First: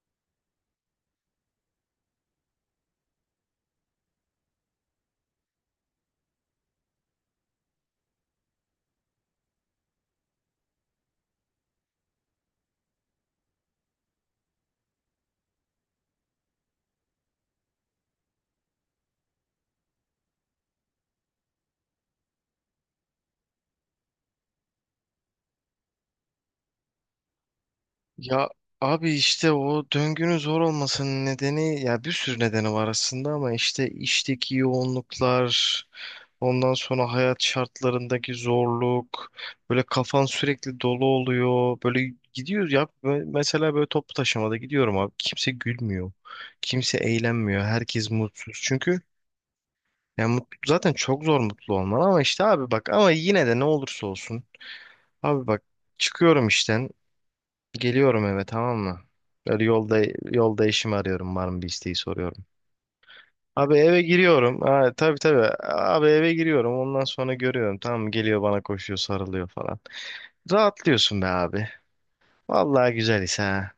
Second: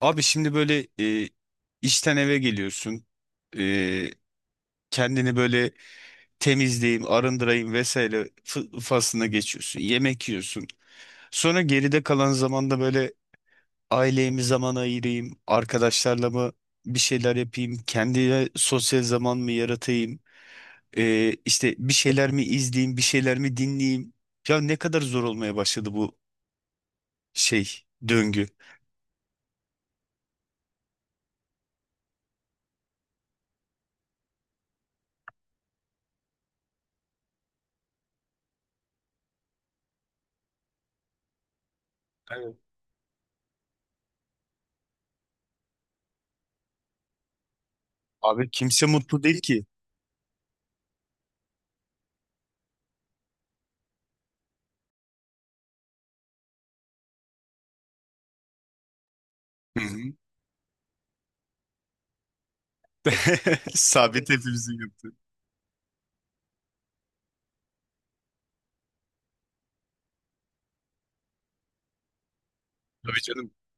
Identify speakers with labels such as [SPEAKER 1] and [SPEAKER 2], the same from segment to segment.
[SPEAKER 1] Abi şimdi böyle işten eve geliyorsun. E, kendini böyle temizleyeyim, arındırayım vesaire faslına geçiyorsun. Yemek yiyorsun. Sonra geride kalan zamanda böyle aileye mi zaman ayırayım, arkadaşlarla mı bir şeyler yapayım, kendine sosyal zaman mı yaratayım, işte bir şeyler mi izleyeyim, bir şeyler mi dinleyeyim. Ya ne kadar zor olmaya başladı bu şey, döngü.
[SPEAKER 2] Ya abi işte o döngünün zor olmasının nedeni, ya bir sürü nedeni var aslında, ama işte işteki yoğunluklar, ondan sonra hayat şartlarındaki zorluk, böyle kafan sürekli dolu oluyor. Böyle
[SPEAKER 1] Evet.
[SPEAKER 2] gidiyoruz ya mesela böyle toplu taşımada gidiyorum abi, kimse gülmüyor. Kimse eğlenmiyor. Herkes
[SPEAKER 1] Abi
[SPEAKER 2] mutsuz.
[SPEAKER 1] kimse
[SPEAKER 2] Çünkü
[SPEAKER 1] mutlu değil ki.
[SPEAKER 2] yani mutlu, zaten çok zor mutlu olman, ama işte abi bak, ama yine de ne olursa olsun abi bak, çıkıyorum işten, geliyorum eve, tamam mı? Böyle
[SPEAKER 1] Hı
[SPEAKER 2] yolda
[SPEAKER 1] hı.
[SPEAKER 2] yolda eşimi arıyorum, var mı bir isteği, soruyorum. Abi eve
[SPEAKER 1] Sabit
[SPEAKER 2] giriyorum.
[SPEAKER 1] hepimizin
[SPEAKER 2] Ha,
[SPEAKER 1] yaptığı.
[SPEAKER 2] tabii tabii. Abi eve giriyorum. Ondan sonra görüyorum. Tamam mı? Geliyor bana, koşuyor, sarılıyor falan. Rahatlıyorsun be abi. Vallahi
[SPEAKER 1] Tabii
[SPEAKER 2] güzel his
[SPEAKER 1] canım.
[SPEAKER 2] ha.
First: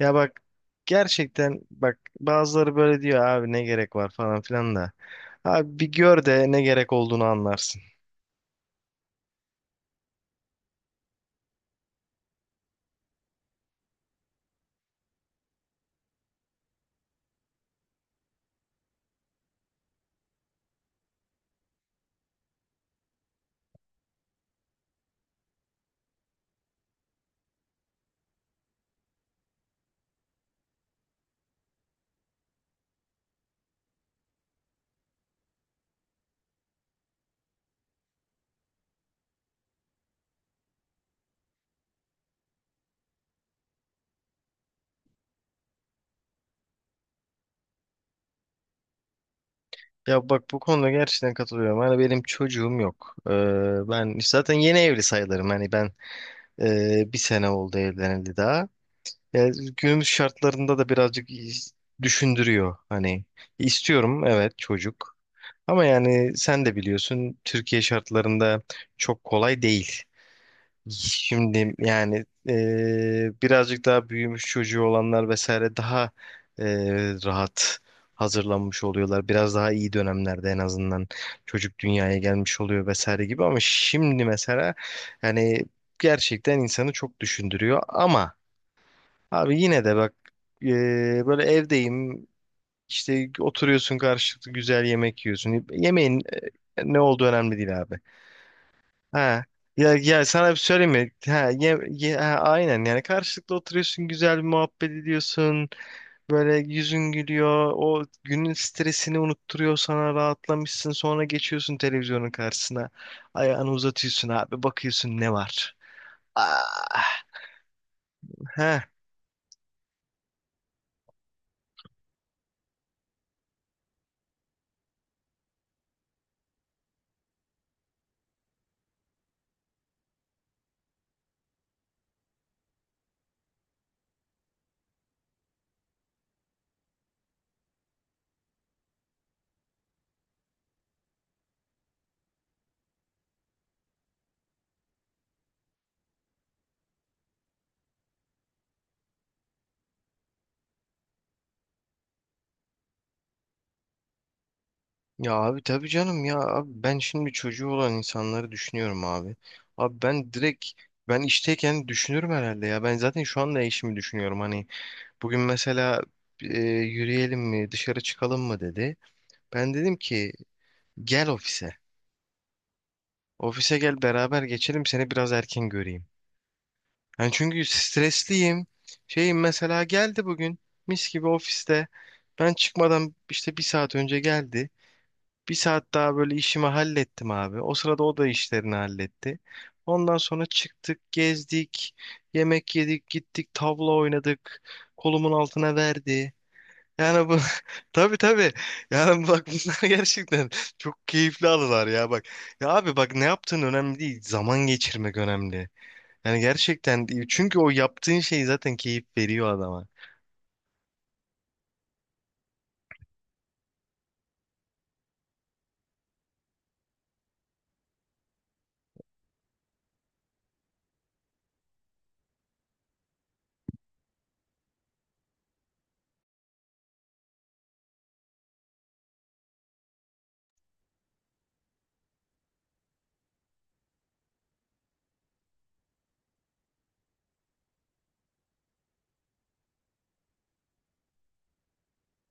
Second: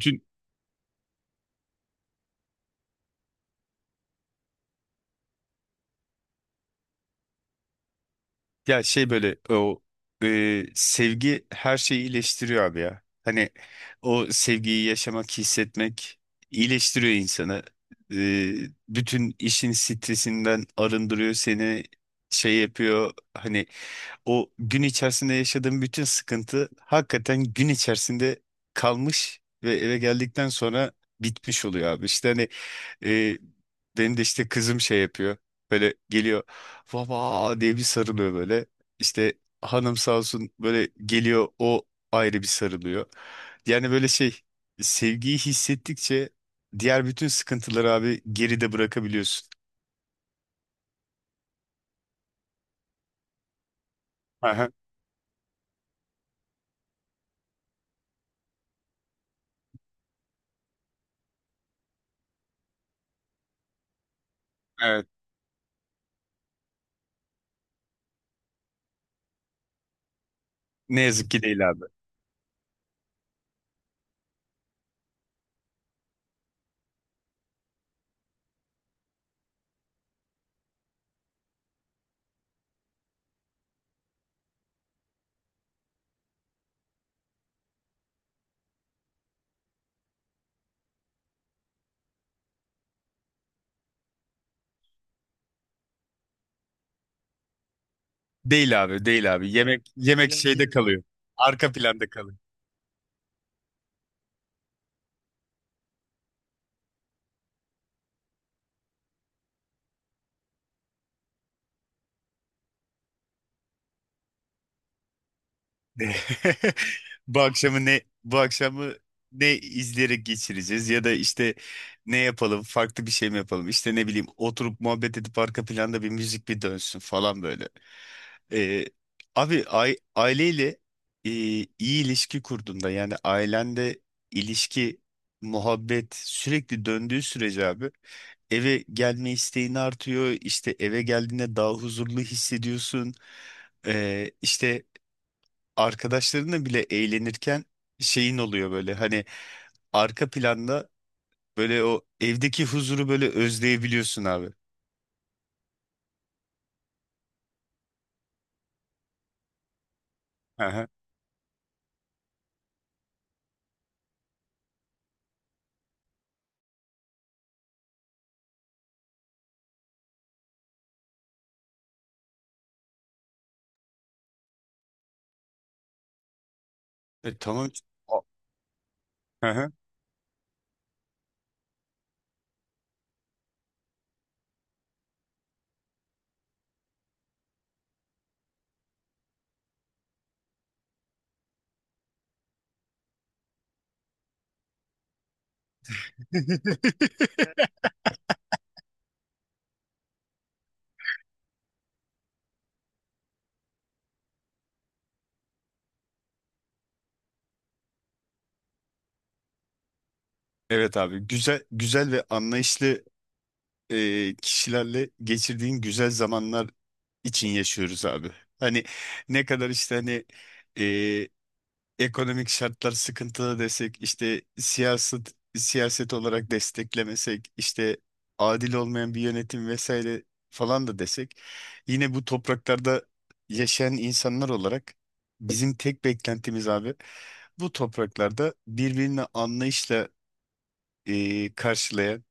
[SPEAKER 2] Ya bak, gerçekten bak, bazıları böyle diyor abi, ne gerek var falan filan da. Abi bir gör de ne gerek olduğunu anlarsın.
[SPEAKER 1] ya şey böyle o sevgi her şeyi iyileştiriyor abi ya. Hani o sevgiyi yaşamak, hissetmek iyileştiriyor insanı. E, bütün işin stresinden arındırıyor seni. Şey yapıyor hani o gün içerisinde yaşadığın bütün sıkıntı hakikaten gün içerisinde kalmış ve eve geldikten sonra bitmiş oluyor abi. İşte hani E, benim de işte kızım şey yapıyor. Böyle geliyor. Baba diye bir sarılıyor böyle. İşte hanım sağ olsun böyle geliyor o ayrı bir sarılıyor. Yani böyle şey sevgiyi hissettikçe diğer bütün sıkıntıları abi geride bırakabiliyorsun.
[SPEAKER 2] Ya bak, bu konuda gerçekten katılıyorum. Hani benim çocuğum yok. Ben zaten
[SPEAKER 1] Aha,
[SPEAKER 2] yeni evli sayılırım. Hani ben Bir sene oldu evlenildi daha. Yani günümüz şartlarında da birazcık düşündürüyor. Hani istiyorum evet,
[SPEAKER 1] evet.
[SPEAKER 2] çocuk. Ama yani sen de biliyorsun, Türkiye şartlarında çok kolay değil.
[SPEAKER 1] Ne yazık ki değil
[SPEAKER 2] Şimdi
[SPEAKER 1] abi.
[SPEAKER 2] yani birazcık daha büyümüş çocuğu olanlar vesaire daha rahat hazırlanmış oluyorlar. Biraz daha iyi dönemlerde en azından çocuk dünyaya gelmiş oluyor vesaire gibi, ama şimdi mesela yani gerçekten insanı çok düşündürüyor, ama abi yine de bak, böyle evdeyim işte, oturuyorsun karşılıklı, güzel yemek yiyorsun. Yemeğin ne olduğu önemli değil abi.
[SPEAKER 1] Değil abi, değil
[SPEAKER 2] Ha.
[SPEAKER 1] abi. Yemek
[SPEAKER 2] Ya,
[SPEAKER 1] yemek
[SPEAKER 2] sana bir
[SPEAKER 1] şeyde
[SPEAKER 2] söyleyeyim
[SPEAKER 1] kalıyor.
[SPEAKER 2] mi?
[SPEAKER 1] Arka planda kalıyor.
[SPEAKER 2] Aynen, yani karşılıklı oturuyorsun, güzel bir muhabbet ediyorsun. Böyle yüzün gülüyor. O günün stresini unutturuyor, sana rahatlamışsın. Sonra geçiyorsun televizyonun karşısına. Ayağını uzatıyorsun abi, bakıyorsun ne var.
[SPEAKER 1] Ne-
[SPEAKER 2] Ah.
[SPEAKER 1] bu
[SPEAKER 2] Heh.
[SPEAKER 1] akşamı ne izleyerek geçireceğiz ya da işte ne yapalım, farklı bir şey mi yapalım, işte ne bileyim, oturup muhabbet edip arka planda bir müzik bir dönsün falan böyle. Ee, abi aileyle iyi ilişki kurduğunda, yani ailende ilişki muhabbet sürekli döndüğü sürece abi, eve gelme isteğin artıyor, işte eve geldiğinde daha huzurlu hissediyorsun. İşte arkadaşlarınla bile eğlenirken şeyin oluyor böyle, hani arka planda böyle o evdeki huzuru böyle özleyebiliyorsun abi.
[SPEAKER 2] Ya abi tabii canım, ya abi ben şimdi çocuğu olan insanları düşünüyorum abi. Abi ben
[SPEAKER 1] Hı
[SPEAKER 2] direkt,
[SPEAKER 1] hı.
[SPEAKER 2] ben işteyken düşünürüm herhalde ya. Ben zaten şu anda eşimi düşünüyorum hani. Bugün mesela yürüyelim mi, dışarı çıkalım mı dedi. Ben dedim ki gel ofise. Ofise gel, beraber geçelim, seni biraz erken göreyim. Yani
[SPEAKER 1] E,
[SPEAKER 2] çünkü
[SPEAKER 1] tamam. A-
[SPEAKER 2] stresliyim. Şeyim
[SPEAKER 1] Hı hı.
[SPEAKER 2] mesela geldi bugün, mis gibi ofiste. Ben çıkmadan işte bir saat önce geldi. Bir saat daha böyle işimi hallettim abi. O sırada o da işlerini halletti. Ondan sonra çıktık, gezdik, yemek yedik, gittik, tavla oynadık. Kolumun altına verdi. Yani bu tabii tabii. Yani bak, bunlar gerçekten çok keyifli anılar ya bak. Ya abi bak, ne yaptığın önemli değil. Zaman geçirmek önemli. Yani gerçekten değil, çünkü o yaptığın şey zaten keyif veriyor adama.
[SPEAKER 1] Evet abi, güzel güzel ve anlayışlı kişilerle geçirdiğin güzel zamanlar için yaşıyoruz abi. Hani ne kadar işte hani e, ekonomik şartlar sıkıntılı desek, işte siyaset siyaset olarak desteklemesek, işte adil olmayan bir yönetim vesaire falan da desek, yine bu topraklarda yaşayan insanlar olarak bizim tek beklentimiz abi, bu topraklarda birbirini anlayışla karşılayan,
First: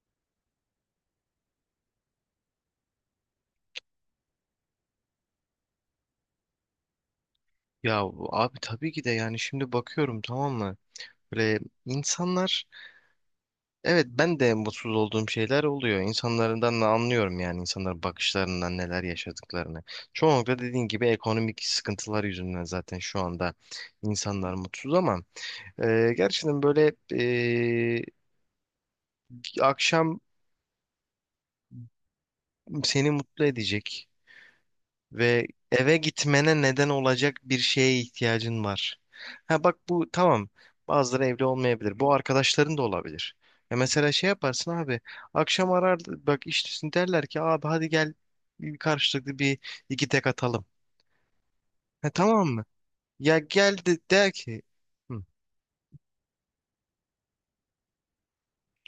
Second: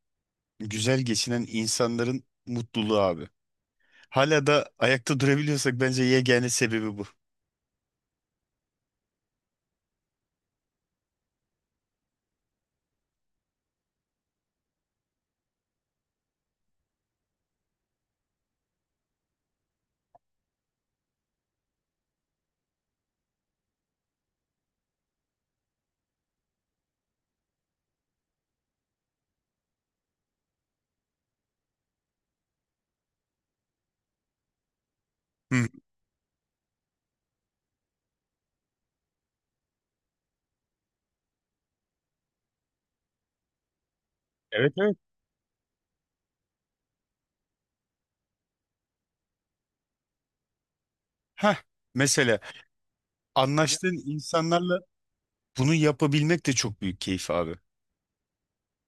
[SPEAKER 1] güzel geçinen insanların mutluluğu abi. Hala da ayakta durabiliyorsak bence yegane sebebi bu.
[SPEAKER 2] Ya abi tabii ki de, yani şimdi bakıyorum, tamam mı? Böyle insanlar, evet ben de mutsuz olduğum şeyler oluyor. İnsanlardan da anlıyorum, yani insanların bakışlarından neler yaşadıklarını. Çoğunlukla dediğin gibi ekonomik sıkıntılar yüzünden zaten şu anda insanlar mutsuz, ama gerçekten böyle akşam seni mutlu edecek ve
[SPEAKER 1] Hı.
[SPEAKER 2] eve gitmene neden olacak bir şeye ihtiyacın var. Ha bak, bu tamam. Bazıları evli olmayabilir. Bu arkadaşların da olabilir. Ya mesela şey yaparsın
[SPEAKER 1] Evet, evet.
[SPEAKER 2] abi. Akşam arar, bak işte derler ki abi hadi gel, bir karşılıklı bir iki tek atalım.
[SPEAKER 1] Heh,
[SPEAKER 2] Ha
[SPEAKER 1] mesela ya,
[SPEAKER 2] tamam mı? Ya gel de
[SPEAKER 1] anlaştığın
[SPEAKER 2] der ki
[SPEAKER 1] insanlarla
[SPEAKER 2] "Hı,
[SPEAKER 1] bunu yapabilmek de çok büyük keyif abi.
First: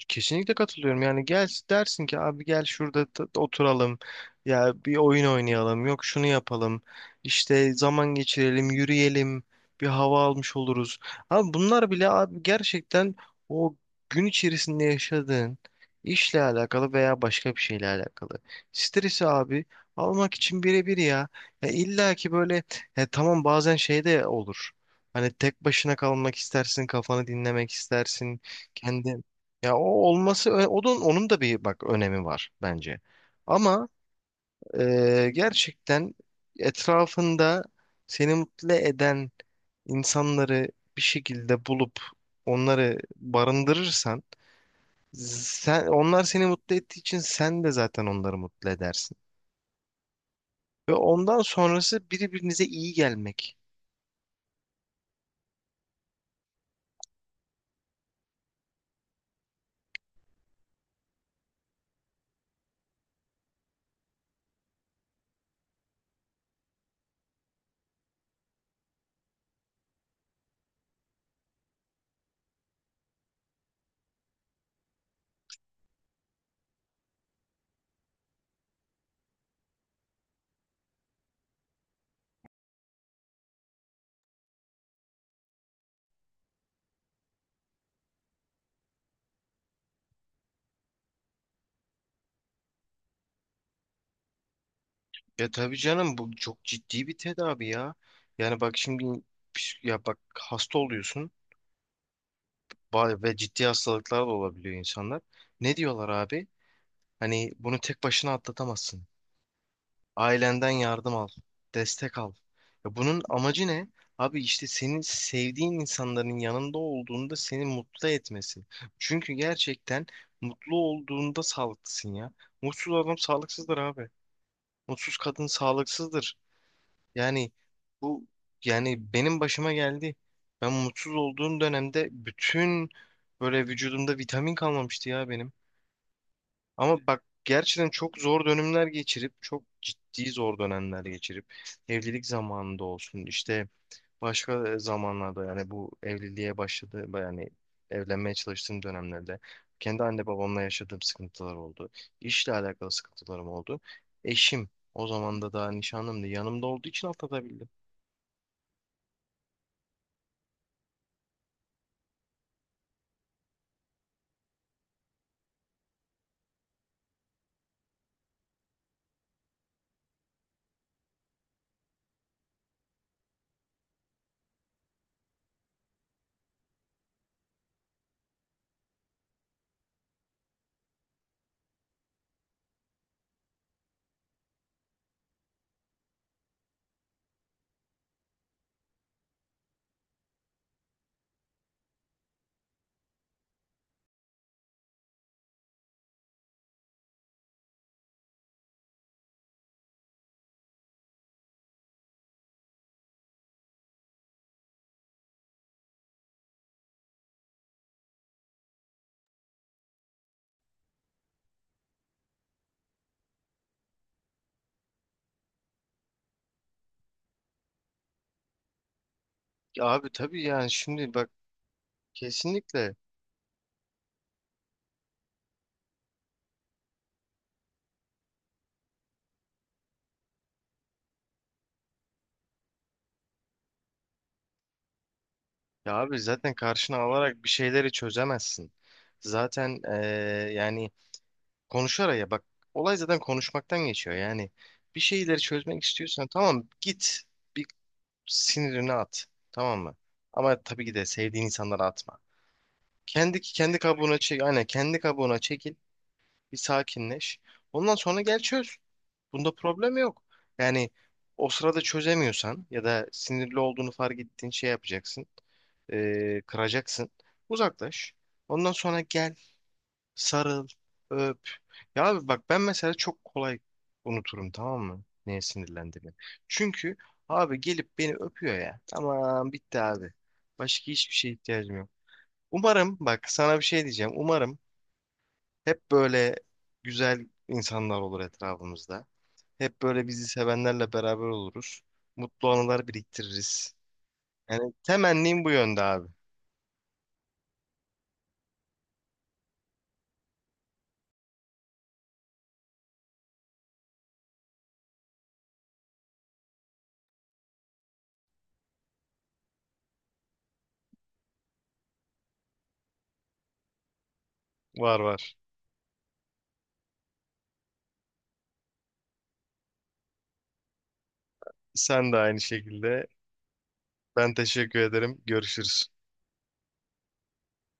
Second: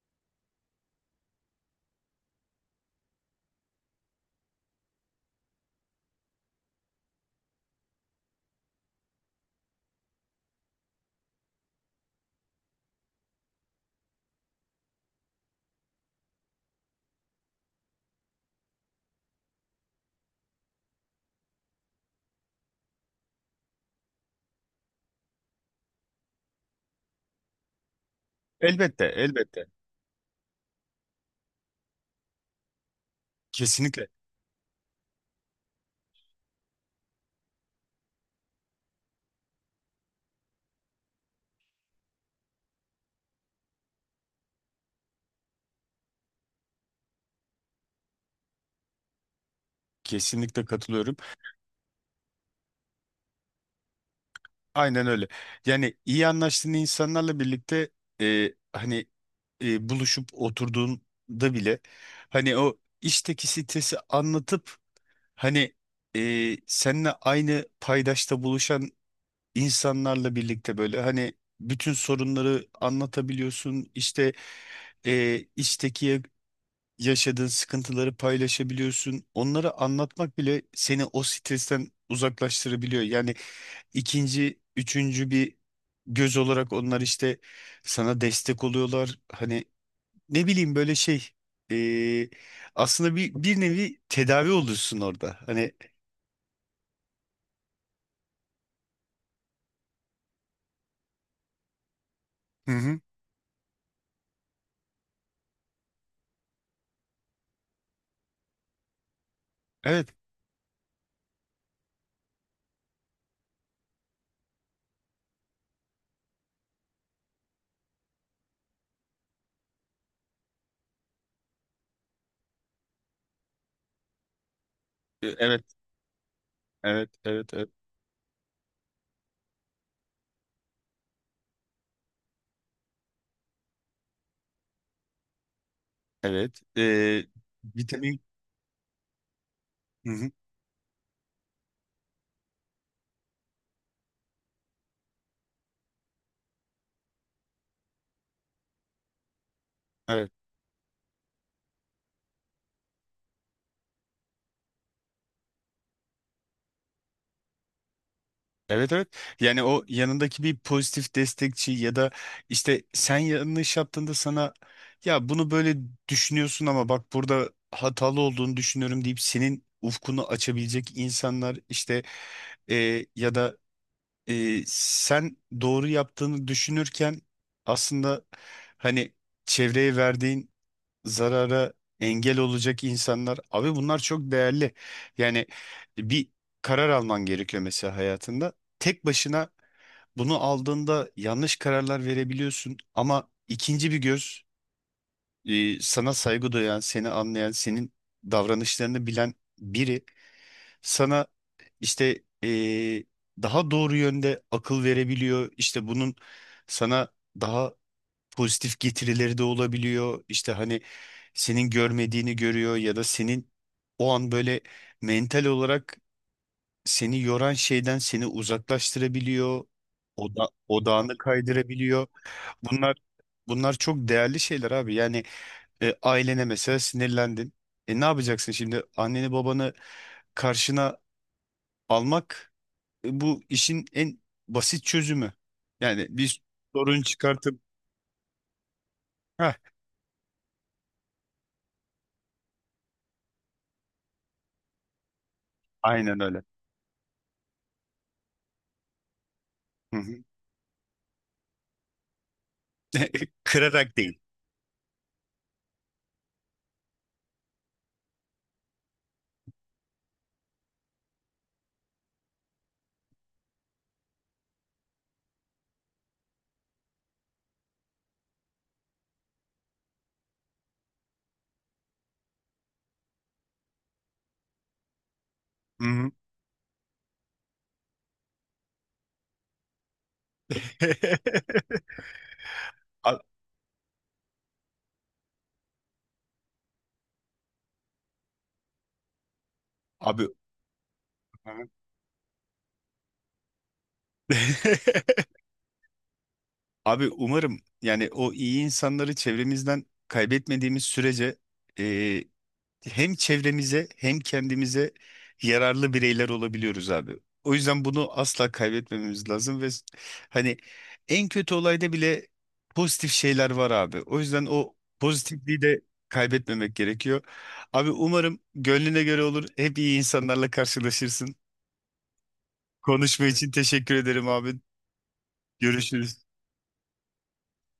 [SPEAKER 2] kesinlikle katılıyorum. Yani gel dersin ki abi gel şurada oturalım. Ya bir oyun oynayalım. Yok şunu yapalım. İşte zaman geçirelim, yürüyelim. Bir hava almış oluruz. Abi bunlar bile abi gerçekten o gün içerisinde yaşadığın işle alakalı veya başka bir şeyle alakalı. Stresi abi almak için birebir ya. Ya illa ki böyle, ya tamam bazen şey de olur. Hani tek başına kalmak istersin, kafanı dinlemek istersin.
[SPEAKER 1] Elbette,
[SPEAKER 2] Kendi
[SPEAKER 1] elbette.
[SPEAKER 2] ya, o olması o da, onun da bir bak önemi var bence. Ama
[SPEAKER 1] Kesinlikle.
[SPEAKER 2] gerçekten etrafında seni mutlu eden insanları bir şekilde bulup onları barındırırsan, sen onlar seni mutlu ettiği için sen de zaten onları mutlu edersin.
[SPEAKER 1] Kesinlikle
[SPEAKER 2] Ve
[SPEAKER 1] katılıyorum.
[SPEAKER 2] ondan sonrası birbirinize iyi gelmek.
[SPEAKER 1] Aynen öyle. Yani iyi anlaştığın insanlarla birlikte hani buluşup oturduğunda bile, hani o işteki stresi anlatıp hani seninle aynı paydaşta buluşan insanlarla birlikte böyle, hani bütün sorunları anlatabiliyorsun. İşte iştekiye yaşadığın sıkıntıları paylaşabiliyorsun. Onları anlatmak bile seni o stresten uzaklaştırabiliyor. Yani ikinci, üçüncü bir göz olarak onlar işte sana destek oluyorlar. Hani ne bileyim, böyle şey, e, aslında bir nevi tedavi oluyorsun orada.
[SPEAKER 2] Ya
[SPEAKER 1] Hani
[SPEAKER 2] tabii canım, bu çok ciddi bir tedavi ya. Yani bak şimdi, ya bak hasta oluyorsun.
[SPEAKER 1] hı hı,
[SPEAKER 2] Ve ciddi hastalıklar da olabiliyor insanlar. Ne diyorlar abi? Hani bunu tek başına atlatamazsın.
[SPEAKER 1] evet,
[SPEAKER 2] Ailenden yardım al, destek al. Ya bunun amacı ne? Abi işte, senin sevdiğin insanların yanında olduğunda seni mutlu etmesi. Çünkü gerçekten mutlu olduğunda sağlıklısın ya. Mutsuz adam sağlıksızdır abi. Mutsuz kadın
[SPEAKER 1] evet,
[SPEAKER 2] sağlıksızdır.
[SPEAKER 1] evet,
[SPEAKER 2] Yani
[SPEAKER 1] evet,
[SPEAKER 2] bu, yani benim başıma geldi. Ben mutsuz olduğum dönemde bütün böyle vücudumda vitamin kalmamıştı ya benim.
[SPEAKER 1] evet,
[SPEAKER 2] Ama bak
[SPEAKER 1] evet. E,
[SPEAKER 2] gerçekten çok
[SPEAKER 1] vitamin,
[SPEAKER 2] zor dönemler geçirip, çok
[SPEAKER 1] hı
[SPEAKER 2] ciddi
[SPEAKER 1] hı,
[SPEAKER 2] zor dönemler geçirip evlilik zamanında olsun, işte başka zamanlarda, yani bu evliliğe başladı, yani evlenmeye çalıştığım dönemlerde kendi anne
[SPEAKER 1] evet.
[SPEAKER 2] babamla yaşadığım sıkıntılar oldu. İşle alakalı sıkıntılarım oldu. Eşim o zaman da daha nişanlımdı, yanımda olduğu için atlatabildim.
[SPEAKER 1] Evet, evet. Yani o yanındaki bir pozitif destekçi, ya da işte sen yanlış yaptığında sana, ya bunu böyle düşünüyorsun ama bak burada hatalı olduğunu düşünüyorum deyip senin ufkunu açabilecek insanlar, işte ya da sen doğru yaptığını düşünürken aslında hani çevreye verdiğin zarara engel olacak insanlar. Abi bunlar çok değerli. Yani bir karar alman gerekiyor mesela hayatında. Tek başına bunu aldığında yanlış kararlar verebiliyorsun ama ikinci bir göz, sana saygı duyan, seni anlayan, senin davranışlarını bilen biri sana işte daha doğru yönde akıl verebiliyor. İşte bunun sana daha pozitif getirileri de olabiliyor. İşte hani senin görmediğini görüyor ya da senin o an böyle mental olarak seni yoran şeyden seni uzaklaştırabiliyor.
[SPEAKER 2] Ya abi tabii,
[SPEAKER 1] Oda,
[SPEAKER 2] yani şimdi
[SPEAKER 1] odağını
[SPEAKER 2] bak
[SPEAKER 1] kaydırabiliyor.
[SPEAKER 2] kesinlikle,
[SPEAKER 1] Bunlar bunlar çok değerli şeyler abi. Yani ailene mesela sinirlendin. E, ne yapacaksın şimdi? Anneni babanı karşına almak, bu işin en basit çözümü.
[SPEAKER 2] ya
[SPEAKER 1] Yani
[SPEAKER 2] abi
[SPEAKER 1] bir
[SPEAKER 2] zaten karşına
[SPEAKER 1] sorun
[SPEAKER 2] alarak bir
[SPEAKER 1] çıkartıp.
[SPEAKER 2] şeyleri çözemezsin.
[SPEAKER 1] Heh,
[SPEAKER 2] Zaten yani konuşarak, ya bak olay zaten konuşmaktan geçiyor. Yani bir şeyleri çözmek
[SPEAKER 1] aynen
[SPEAKER 2] istiyorsan,
[SPEAKER 1] öyle.
[SPEAKER 2] tamam git, bir sinirini at, tamam mı?
[SPEAKER 1] Hı hı.
[SPEAKER 2] Ama tabii ki de sevdiğin insanlara atma. Kendi
[SPEAKER 1] Kırarak
[SPEAKER 2] kabuğuna
[SPEAKER 1] değil.
[SPEAKER 2] çek, aynen kendi kabuğuna çekil, bir sakinleş. Ondan sonra gel çöz. Bunda problem yok. Yani o sırada çözemiyorsan ya da sinirli olduğunu fark ettiğin şey yapacaksın. Kıracaksın. Uzaklaş. Ondan sonra gel, sarıl, öp. Ya abi bak, ben mesela çok kolay unuturum, tamam mı? Neye
[SPEAKER 1] Hı hı.
[SPEAKER 2] sinirlendiğimi. Çünkü abi gelip beni öpüyor ya. Tamam bitti abi. Başka hiçbir şeye ihtiyacım yok. Umarım, bak
[SPEAKER 1] A-
[SPEAKER 2] sana bir şey diyeceğim. Umarım hep böyle güzel insanlar olur etrafımızda. Hep böyle bizi
[SPEAKER 1] Abi.
[SPEAKER 2] sevenlerle beraber oluruz. Mutlu anılar biriktiririz. Yani temennim bu yönde abi.
[SPEAKER 1] Abi umarım, yani o iyi insanları çevremizden kaybetmediğimiz sürece e, hem çevremize hem kendimize yararlı bireyler olabiliyoruz abi. O yüzden bunu asla kaybetmememiz lazım ve hani en kötü olayda bile pozitif şeyler var abi. O yüzden o
[SPEAKER 2] Var var.
[SPEAKER 1] pozitifliği de kaybetmemek gerekiyor. Abi umarım gönlüne göre olur. Hep iyi insanlarla karşılaşırsın.
[SPEAKER 2] Sen de aynı şekilde.
[SPEAKER 1] Konuşma için teşekkür ederim
[SPEAKER 2] Ben
[SPEAKER 1] abi.
[SPEAKER 2] teşekkür ederim. Görüşürüz.
[SPEAKER 1] Görüşürüz.